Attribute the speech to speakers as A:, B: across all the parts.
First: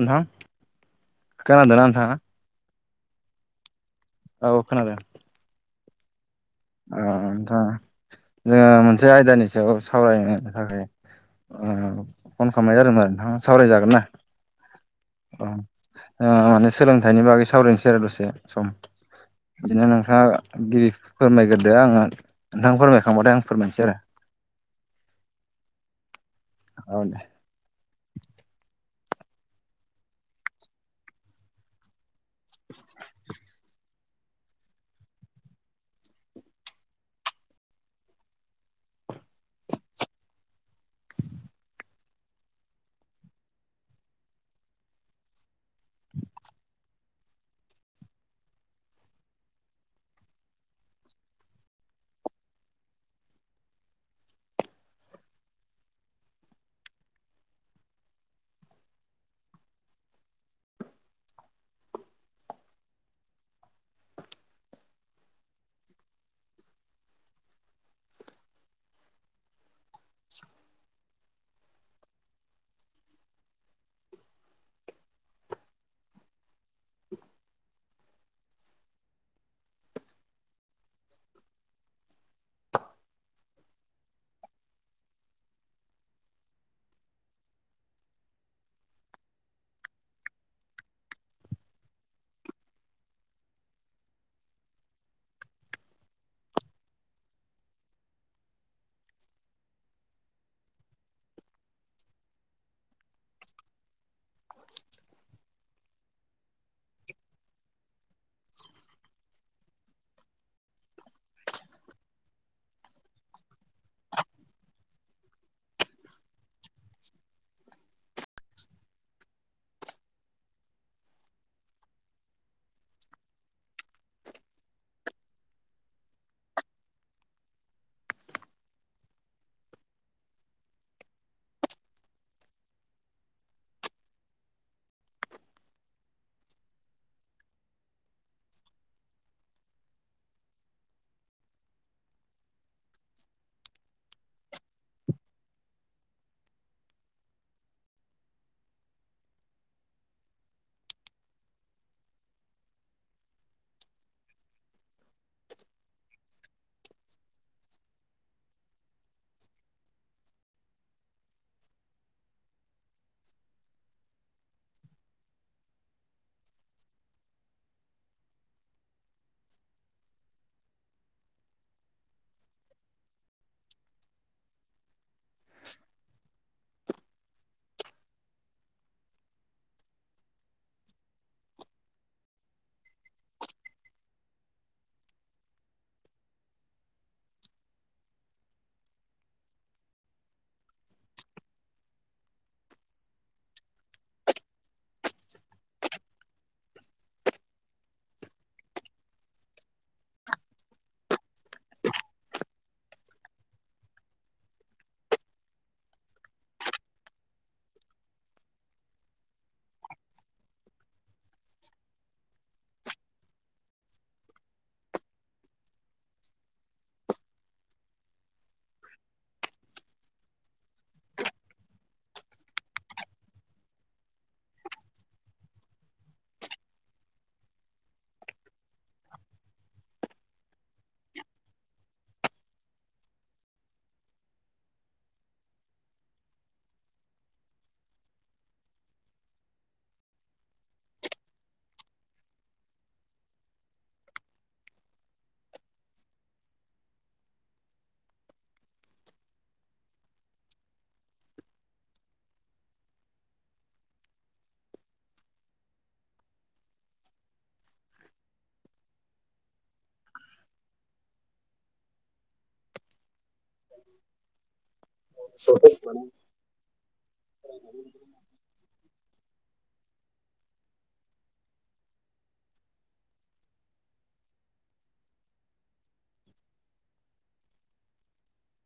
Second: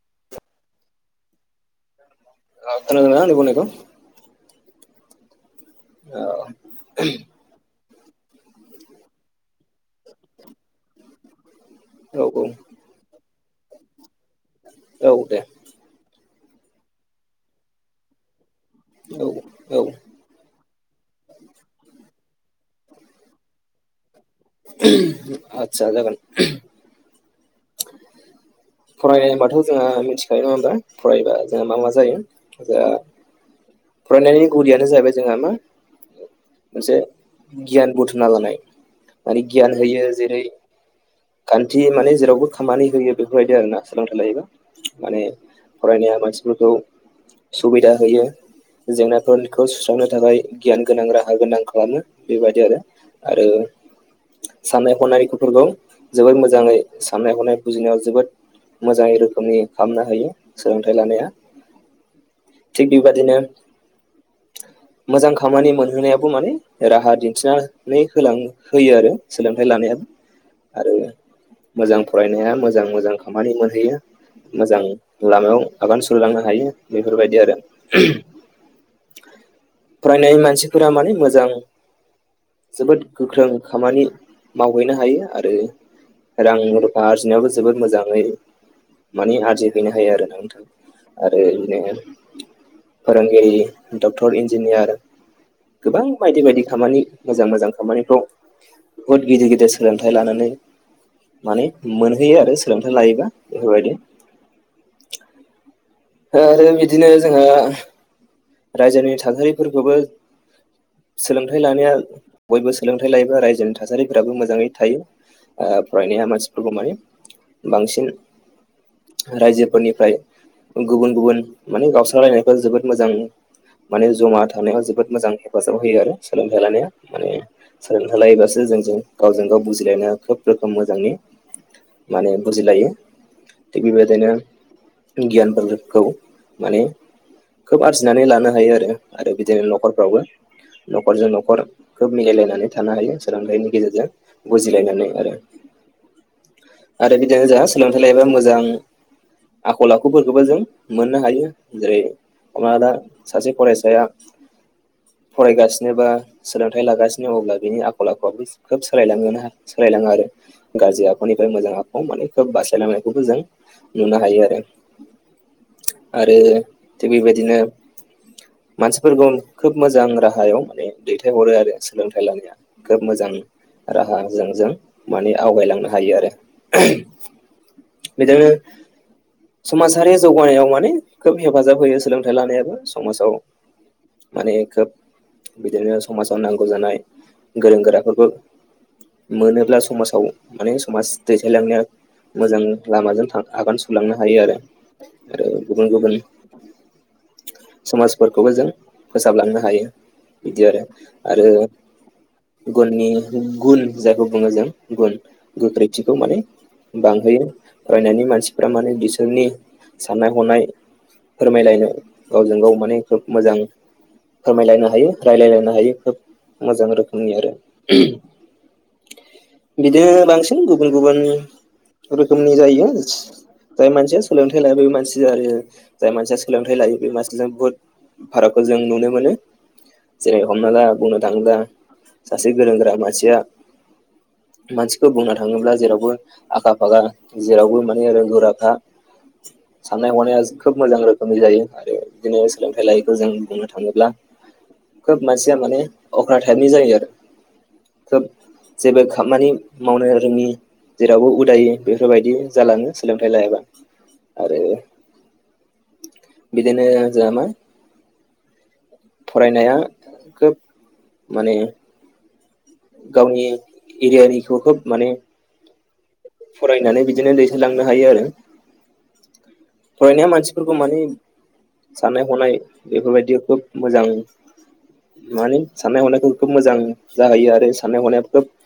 A: औ नोंथां। खोनादों नोंथांआ?
B: ओ खोनादों ना आंनि बुंनायखौ?
A: औ खोनादों।
B: औ।
A: ओ दा जोङो मोनसे आयदानि सायाव सावरायनो थाखाय ओ फन
B: औ
A: खालामनाय जादोंमोन आरो नोंथांआ सावरायजागोन ना?
B: औ दे।
A: ओ माने सोलोंथाइनि बागै सावरायनोसै आरो दसे। सम
B: औ औ
A: बिदिनो नोंथां गिफ फोरमायग्रोदो आङो नोंथां फोरमायखांबाथाय आं फोरमायनोसै आरो।
B: आतसा जागोन।
A: औ दे
B: फरायनो होनबाथ' जोंहा मिथिखायो नङा होमबा फरायबा जोंहा मा मा जायो। दा फरायनायनि गुदियानो जाहैबाय जोंहा मा मोनसे गियान बुथुमना लानाय माने गियान होयो जेरै खान्थि माने जेरावबो खामानि होयो बेफोरबायदि आरोना सोलोंथाइ लायोबा माने फरायनाया मानसिफोरखौ सुबिदा होयो। जेंनाफोरखौ सुस्रांनो थाखाय गियान गोनां राहा गोनां खालामो बेबायदि आरो। आरो साननाय हनाय गथ'फोरखौ। जोबोद मोजाङै साननाय हनाय बुजिनायाव जोबोद मोजाङै रोखोमनि खालामनो होयो सोलोंथाइ लानाया। थिक बिबादनो
A: [inaudible]
B: मोजां खामानि मोनहोनायाबो माने राहा दिन्थिनानै होलां- होयो आरो सोलोंथाइ लानायाबो।
A: [inaudible]
B: आरो मोजां फरायनाया मोजां मोजां खामानि मोनहैयो। मोजां लामायाव आगान सुरलांनो हायो बेफोरबायदि आरो।
A: [inaudible]
B: फरायनाय मानसिफोरा माने मोजां जोबोद गोख्रों खामानि मावहैनो हायो आरो आरो रां रुफा आरजिनायाबो जोबोद मोजाङै माने आरजिफैनो हायो आरो नोंथां आरो बिदिनो फोरोंगिरि डक्टर इन्जिनियार गोबां बायदि बायदि खामानि मोजां मोजां खामानिफ्राव बुहुत गिदिर गिदिर सोलोंथाइ थाय लानानै माने मोनहैयो आरो सोलोंथाइ लायोबा बेफोरबायदि। आरो बिदिनो जोंहा रायजोनि थासारिफोरखौबो सोलोंथाइ लानाया बयबो सोलोंथाइ लायोबा रायजोनि थासारिफोराबो मोजाङै थायो। ओ फरायनाया मानसिफोरखौ माने बांसिन रायजोफोरनिफ्राय गुबुन गुबुन माने गावस्रालायनायफोर जोबोद मोजां माने जमा थानायाव जोबोद मोजां हेफाजाब होयो आरो सोलोंथाइ लानाया माने सोलोंथाइ लायोबासो जोंजों गावजों गाव बुजिलायनाया खोब रोखोम मोजांनि माने बुजिलायो थिग बेबायदिनो गियान मुलुगखौ माने खोब आरजिनानै लानो हायो आरो आरो बिदिनो न'खरफ्रावबो न'खरजों न'खर खोब मिलायलायनानै थानो हायो सोलोंथाइनि गेजेरजों बुजिलायनानै आरो।
A: [inaudible]
B: आरो बिदिनो जोंहा सोलोंथायाइ लायोबा मोजां आखल आखुफोर बो जों मोननो हायो जेरै हमना दा सासे फरायसाया फरायगासिनो बा सोलोंथाइ लागासिनो अब्ला बिनि आखल आखुआबो खोब सोलायलांयोना। बायलाङो आरो गाज्रि आखुनिफ्राय मोजां आखु माने खोब बासायलांनायखौबो जों नुनो हायो आरो आरो थिग बेबायदिनो मानसिफोरखौ खोब मोजां राहायाव माने दैथायहरो आरो सोलोंथाइ लानाया खोब मोजां राहाजों जों माने आवगायलांनो हायो आरो बिदिनो समाज थासारि जौगानायाव माने खोब हेफाजाब होयो। सोलोंथायाइ लानायाबो समाजाव माने खोब बिदिनो समाजाव नांगौ जानाय गोरों गोराफोरखौ मोनोब्ला समाजाव माने समाज दैथायायलांनाया मोजां लामाजों आगान सुरलांनो हायो आरो आरो गुबुन गुबुन समाजफोरखौबो जों फोसाबलांनो हायो। बिदि आरो आरो गुननि गुन जायखौ बुङो जों गुन गोख्रैथिखौ माने बांहोयो फरायनायनि मानसिफ माने बिसोरनि साननाय हनाय फोरमायलायनो गावजों गाव माने खोब मोजां फोरमायलायनो हायो रायलायलायनो हायो खोब मोजां रोखोमनि आरो बिदिनो बांसिन गुबुन गुबुन रोखोमनि जायो जाय मानसिया सोलोंथाइ लायो बे मानसिजों आरो जाय मानसिया सोलोंथाइ लायो बे मानसिजों बुहुत भारतखौ जों नुनो मोनो। जेरै हमनाङा बुंनो थाङोब्ला सासे गोरों गोरा मानसिया मानसिखौ बुंनो थाङोब्ला जेरावबो आखा फाखा जेरावबो माने रों गुराखा
A: [inaudible]
B: साननाय हनाया खोब मोजां रोखोमनि जायो आरो बिदिनो सोलोंथाइ लायैखौ जों बुंनो थाङोब्ला खोब मानसिया माने अख्रा टाइपनि जायो आरो खोब जेबो खामानि मावनो रोङि जेरावबो उदायो बेफोरबायदि जालाङो सोलोंथाइ लायाबा आरो बिदिनो जों मा फरायनाया खोब माने गावनि एरियानिखौ खोब माने फरायनानै बिदिनो दैथलांनो हायो आरो फरायनाया मानसिफोरखौ माने साननाय हनाय बेफोरबायदि खोब मोजां मानि साननाय हनायखौ खोब मोजां जाहैयो आरो साननाय हनाया खोब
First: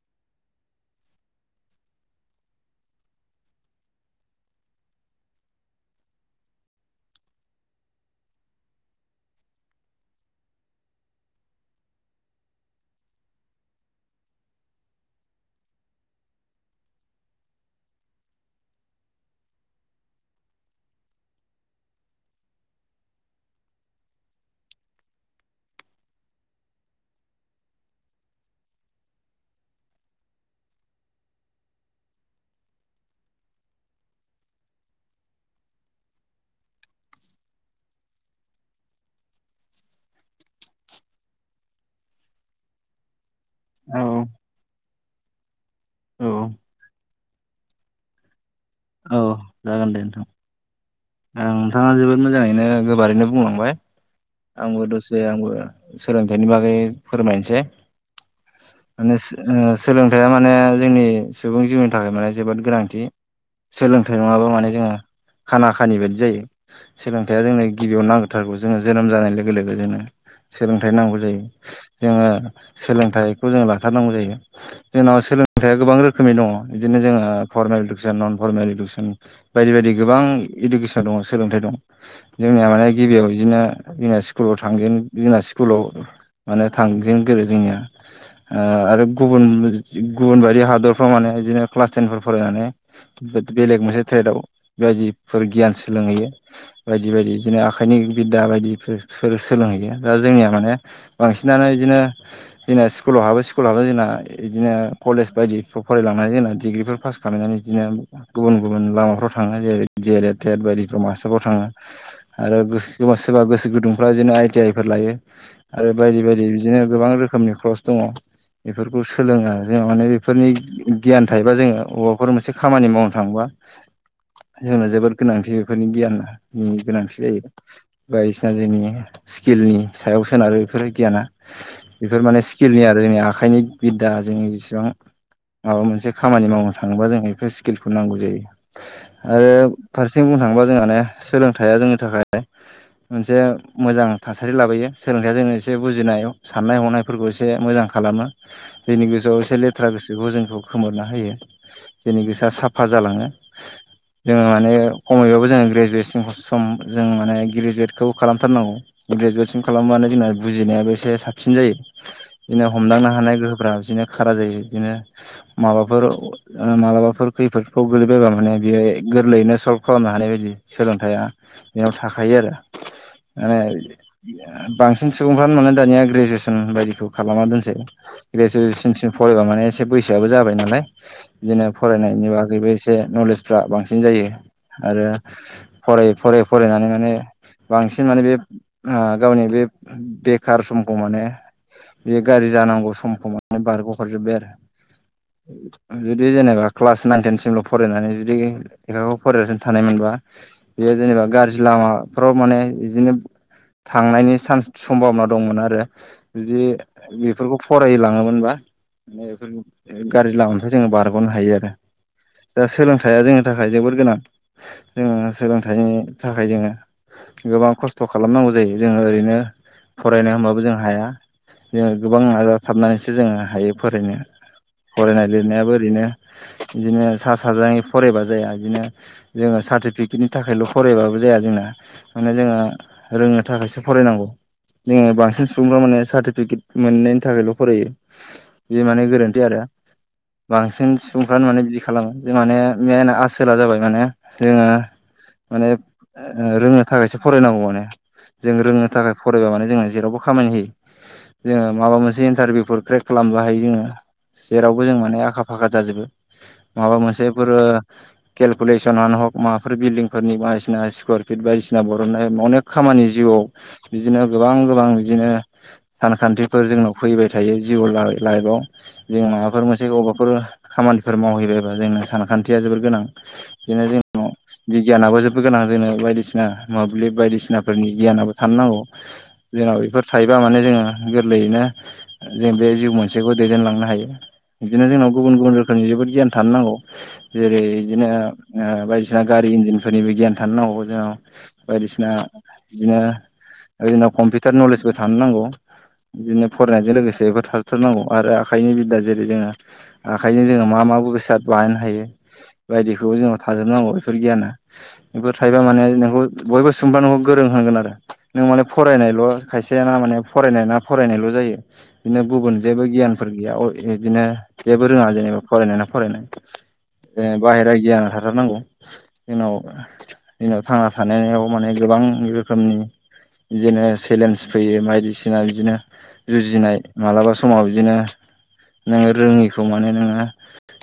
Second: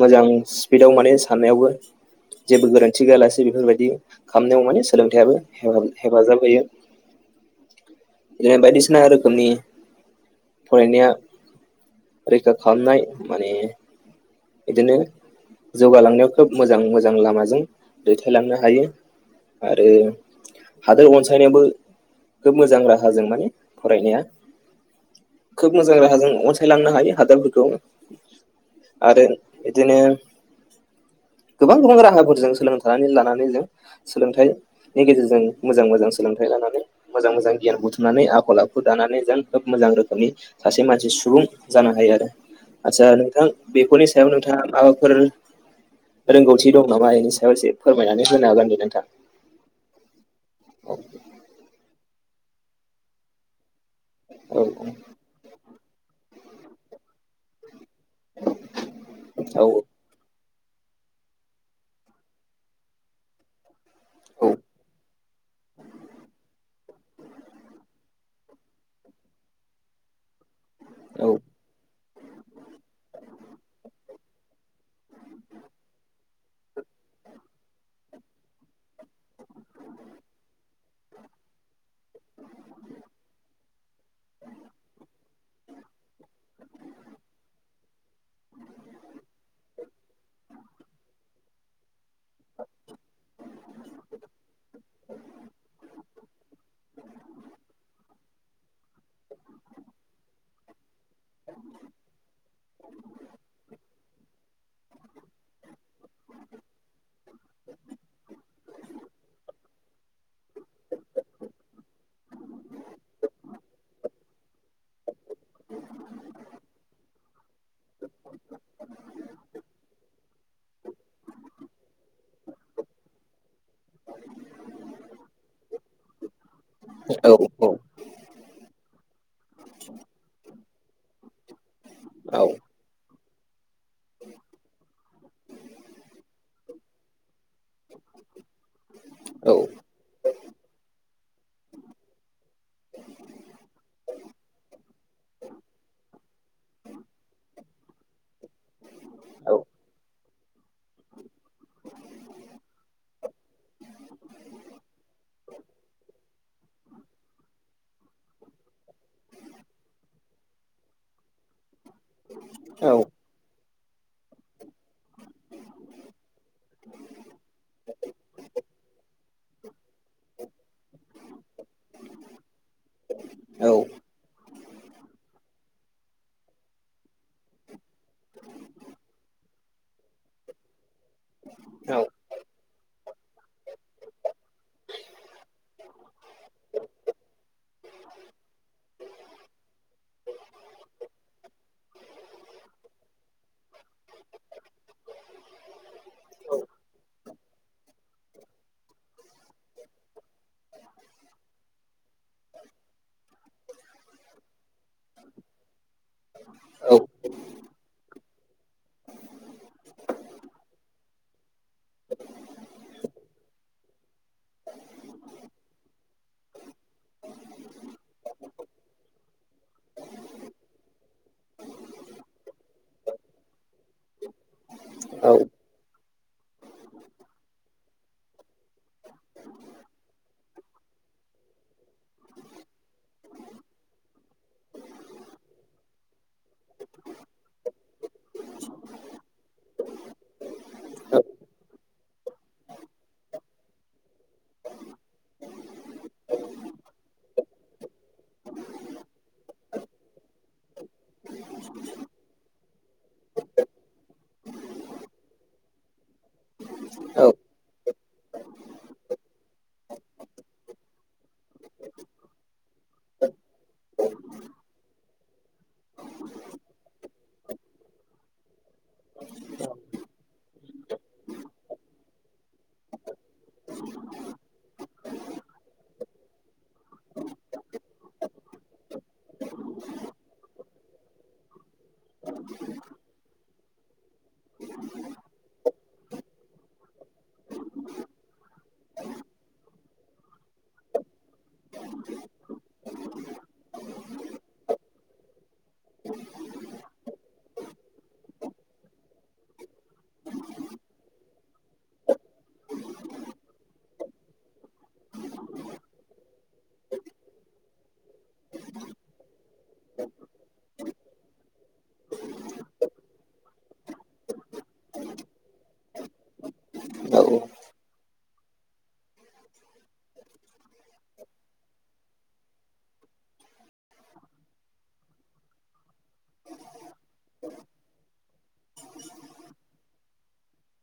B: मोजां स्पिडाव माने साननायावबो जेबो गोरोन्थि गैयालासेै बेफोरबायदि खालामनायाव माने सोलोंथाइयाबो हेफाजाब होयो।
A: [inaudible]
B: बिदिनो बायदिसिना रोखोमनि फरायनाया रैखा खालामनाय माने बिदिनो जौगालांनायाव खोब मोजां मोजां लामाजों दैथायलांनो हायो। आरो हादोर अनसायनायाबो खोब मोजां राहाजों माने फरायनाया खोब मोजां राहाजों अनसायलांनो हायो हादरफोरखौ आरो बिदिनो
A: [inaudible]
B: गोबां गोबां राहाफोरजों सोलोंथानानै लानानै जों सोलोंथाइनि गेजेरजों मोजां मोजां सोलोंथाइ मोजां मोजां गियान बुथुमनानै आखल आखु दानानै जों खोब मोजां रोखोमनि सासे मानसि सुबुं जानो हायो आरो आचसा नोंथां
A: औ
B: बेफोरनि सायाव नोंथाङा माबाफोर
A: औ
B: रोंगौथि दं नामा? बेनि सायाव एसे फोरमायनानै होनो हागोन नोंथां
A: औ जागोन दे नोंथां।
B: औ
A: ओं नोंथाङा जोबोद मोजाङैनो गोबारैनो बुंलांबाय।
B: औ
A: आंबो दसे आंबो सोलोंथाइनि बागै फोरमायनोसै। मोस मोस सोलोंथाइया माने जोंनि सुबुं जिउनि थाखाय माने जोबोद गोनांथि। सोलोंथाइ नंङाबा
B: औ
A: माने जोङो खाना बेबायदि जायो सोलोंथाइया जोंनो गिबियाव नांगथारगौ जोङो जोनोम जानाय लोगो लोगो जोंनो सोलोंथाइ नांगौ
B: औ
A: जायो जोङो सोलोंथाइखौ जोङो लाथारनांगौ जायो। जोंनाव सोलोंथाइ गोबां रोखोमनि दङ बिदिनो जोंहा फरमेल इडुकेसन नन फरमेल इडुकेसन बायदि बायदि गोबां इडुकेसन दङ सोलोंथाइ दं जोंनिया माने गिबियाव बिदिनो जोंना स्कुलाव थांगोन जोंना स्कु स्कुलाव माने थांजेन गोरो जोंनिया ओ आरो गुबुन गुबुन बाय दि बे हादरफ्राव माने बिदिनो क्लास टेनफोर फरायनानै बेलेग मोनसे ट्रेडाव बेदि फोर गियान सोलोंहैयो बायदि बायदि इदिनो आखाइनि बिद्दा बायदि फोर सो-सोलोंहैयो दा जोंनिया माने बांसिनानो बिदिनो जोंना स्कुलाव हाबो स्कुलाव हाबो जोंना इदिनो कलेज बायदिफ्राव फरायलांनानै जोंना डिग्रिफोर पास खालामलायनानै इदिनो गुबुन गुबुन लामाफ्राव थांनाय जायो। जेरै टेड बायदि मास्टारफ्राव थाङो आरोबा सोरबा गोसो गुदुंफ्रा बिदिनो आइ टि आइ फोर लायो। आरो बायदि बायदि बिदिनो गोबां रोखोमनि क्रस दङ। बेफोरखौ सोलोङो जोंहा माने बेफोरनि गियान थायोबा जोङो अबेबाफोर मोनसे खामानि मावनो थाङोबा जोंनो जोबोद गोनांथि बेफोरनि गियाननि गोनांथि
B: औ
A: जायो बायदिसिना जोंनि स्किलनि सायाव सोनारो बेफोर गियाना बेफोर माने
B: औ
A: स्किलनि आरो जोंनि आखाइनि बिदा जों जेसेबां माबा मोनसे खामानि मावनो थाङोबा जों बेफोर स्किलखौ नांगौ जायो।
B: औ
A: आरो फारसेजों बुंनो थाङोबा जोंहानो सोलोंथाइया जोंनि थाखाय मोनसे मोजां थासारि लाबोयो सोलोंथाइया जोङो एसे बुजिनाय साननाय हनायफोरखौ एसे मोजां खालामो जोंनि गोेसोआव एसे लेथ्रा गोसोखौ जों खौ खोमोरना होयो जोंनि गोसोआ साफा जालाङो। जोङो माने खमैबाबो जोङो ग्रेजुवेटसिनखौ सम जों माने ग्रेजुवेटखौ खालामथारनांगौ ग्रेजुवेटसिम खालामबानो जोंना बुजिनायाबो एसे साबसिन जायो। बिदिनो हमदांनो हानाय गोहोफ्रा बिदिनो खारा जायो बिदिनो माबाफोर मालाबाफोर खैफोदफ्राव गोगलैबायबा माने बेयो गोरलैयैनो सल्भ खालामनो हानाय बायदि। सोलोंथाइया बेयाव थाखायो आरो माने ओ बांसिन सुबुंफ्रानो माने दानिया ग्रेजुवेसन बायदिखौ खालामना दोनसै ग्रेजुवेसनसिम फरायबा माने एसे बैसोआबो जाबाय नालाय बिदिनो फरायनायनि बागैबो एसे नलेजफ्रा बांसिन बिदिन जायो आरो फराय फरायै फरायनानै माने बांसिन माने बे ओ गावनि बे बेखार समखौ माने बे गाज्रि जानांगौ समखौ बारग' हरजोबबाय आरो जुदि जेनेबा क्लास नाइन तेन सिमल' फरायनानै [unintelligible] लेखाखौ फरायगासिनो थानायमोनबा बेयो जेनेबा गाज्रि लामाफ्राव माने बिदिनो थांनायनि सान्स सम्भाबना दंमोन आरो बिदि बेफोरखौ फराय लाङोमोनबा। [unintelligible] गाज्रि लामानिफ्राय जोङो बारग'नो हायो आरो दा सोलोंथाइया जोंनि थाखाय जोबोद गोनां जोङो सोलोंथाइनि थाखाय जोङो गोबां खस्थ' खालामनां गौ जायो जोङो ओरैनो फरायनो हबाबो जों हाया। जोङो गोबां नाजाथाबनानैसो जोङो हायो फरायनो। फरायनाय लिरनायाबो ओरैनो बिदिनो सा सााजै फरायबा जाया बिनो जोङो सारटिफिकेथ नि थाखायल फरायबा जाया जोंना जोङो रों नो थाखायसो फरायनांगौ। जोङो बांसिन सुबुंफ्रा माने सार्टिफिकेट मोननायनि थाखायल' फरायो बे माने गोरोन्थि आरो बांसिन सुबुंफ्रानो माने बिदि खालामो जों माने मेेनआ आसोला जाबाय माने जोङो माने रोंनो थाखायसो फरायनांगौ माने जों रोंनो थाखाय फरायबा माने जोंनो जेरावबो खामानि होयो जोङो माबा मोनसे इन्टारभिउफोर क्रेक खालामबाय हायो जोङो जेरावबो जों माने आखा फाखा जाजोबो माबा मोनसेफोरो केलकुलेसनानो हग माबाफोर बिल्डिंफोरनि बायदिसिना स्कुवार फिट बायदिसिना बरननाय अने खामानि खानि जिउआव बिदिनो गोबां गोबां बिदिनो सानखान्थिफोर जोंनाव फैबाय थायो जिउआव लाइआव जों माबाफोर मोनसे गबबाफोर खामानिफोर मावहैबायबा जोंनो सानखान्थि या जोबोर गोनां जोंनो जोंनि [unintelligible] बिगियानाबो जोबबो गोनां जोंनो बायदिसिना मोब्लिब बायदिसिनाफोरनि गियानाबो थानो नांगौ जोंनाव बेफोर थायोबा माने जोङो गोरलैयैनो जों बे जिउ मोनसेखौ दैदेनलांनो हायो बिदिनो जोंनाव गुबुन गुबुन रोखोमनि जोबोद गियान थानो नांगौ जेरै बिदिनो बायदिसिना गारि इन्जिनफोरनिबो गियान थानो नांगौ जोंनाव बायदिसिना बिदिनो ओनाव कम्पिउटार नलेजबो थानो नांगौ बिदिनो फरायनायजों लोगोसे बेफोर थाजोबथारनांगौ आरो आखाइनि बिदा जेरै जोङो आखाइजों जोङो मा मा बेसाद बानायनो हायो बायदिखौ जोंनाव थाजोबनांगौ बेफोर गैयाना बेफोर थाइबा माने नोंखौ बयबो सोंबा गोरोंहांगोन आरो नों माने फरायनायल' खायसे ना माने फरायनाय ना फरायनायल' जायो बिदिनो गुबुन जेबो गियानफोर गैया बिदिनो जेबो रोङा जेनेबा फरायनानै फरायनाय बाहेरा गियाना थारनांगौ जोंनाव जोंनाव थांना थानायाव माने गोबां रोखोमनि बिदिनो चेलेन्ज फैयो बायदिसिना बिदिनो जुजिनाय मालाबा समाव बिदिनो नोङो रोङिखौ माने नोङो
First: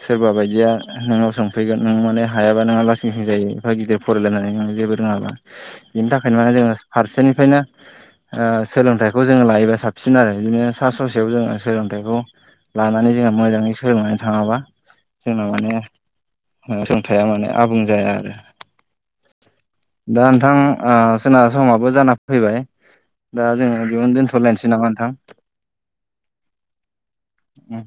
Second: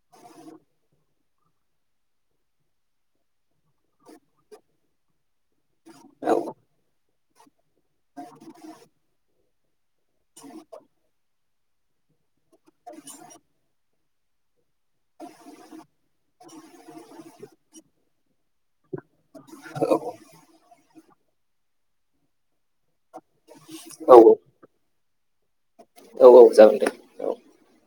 A: सोरबा बायदिया नोंनाव सोंफैगोन नों माने हायाबा नोंहा लासं लासं जायो एफा गिदिर फरायलायनानै नों जेबो रोङाबा बिनि थाखायनो माने
B: औ
A: जोङो फारसेनिफ्रायनो ओ सोलोंथाइखौ जोङो लायोबा साबसिन आरो बिदिनो सा ससेयाव जोङो सोलोंथाइखौ लानानै जोंना मोजाङै सोलोंनानै थाङाबा जोंना माने सोंथाया माने आबुं जाया आरो दा नोंथां आ सोरनााब समाबो जाना फैबाय दा जोङो बेयावनो
B: औ
A: दोनथ'लायनोसै नामा नोंथां
B: औ औ जागोन दे औ
A: उम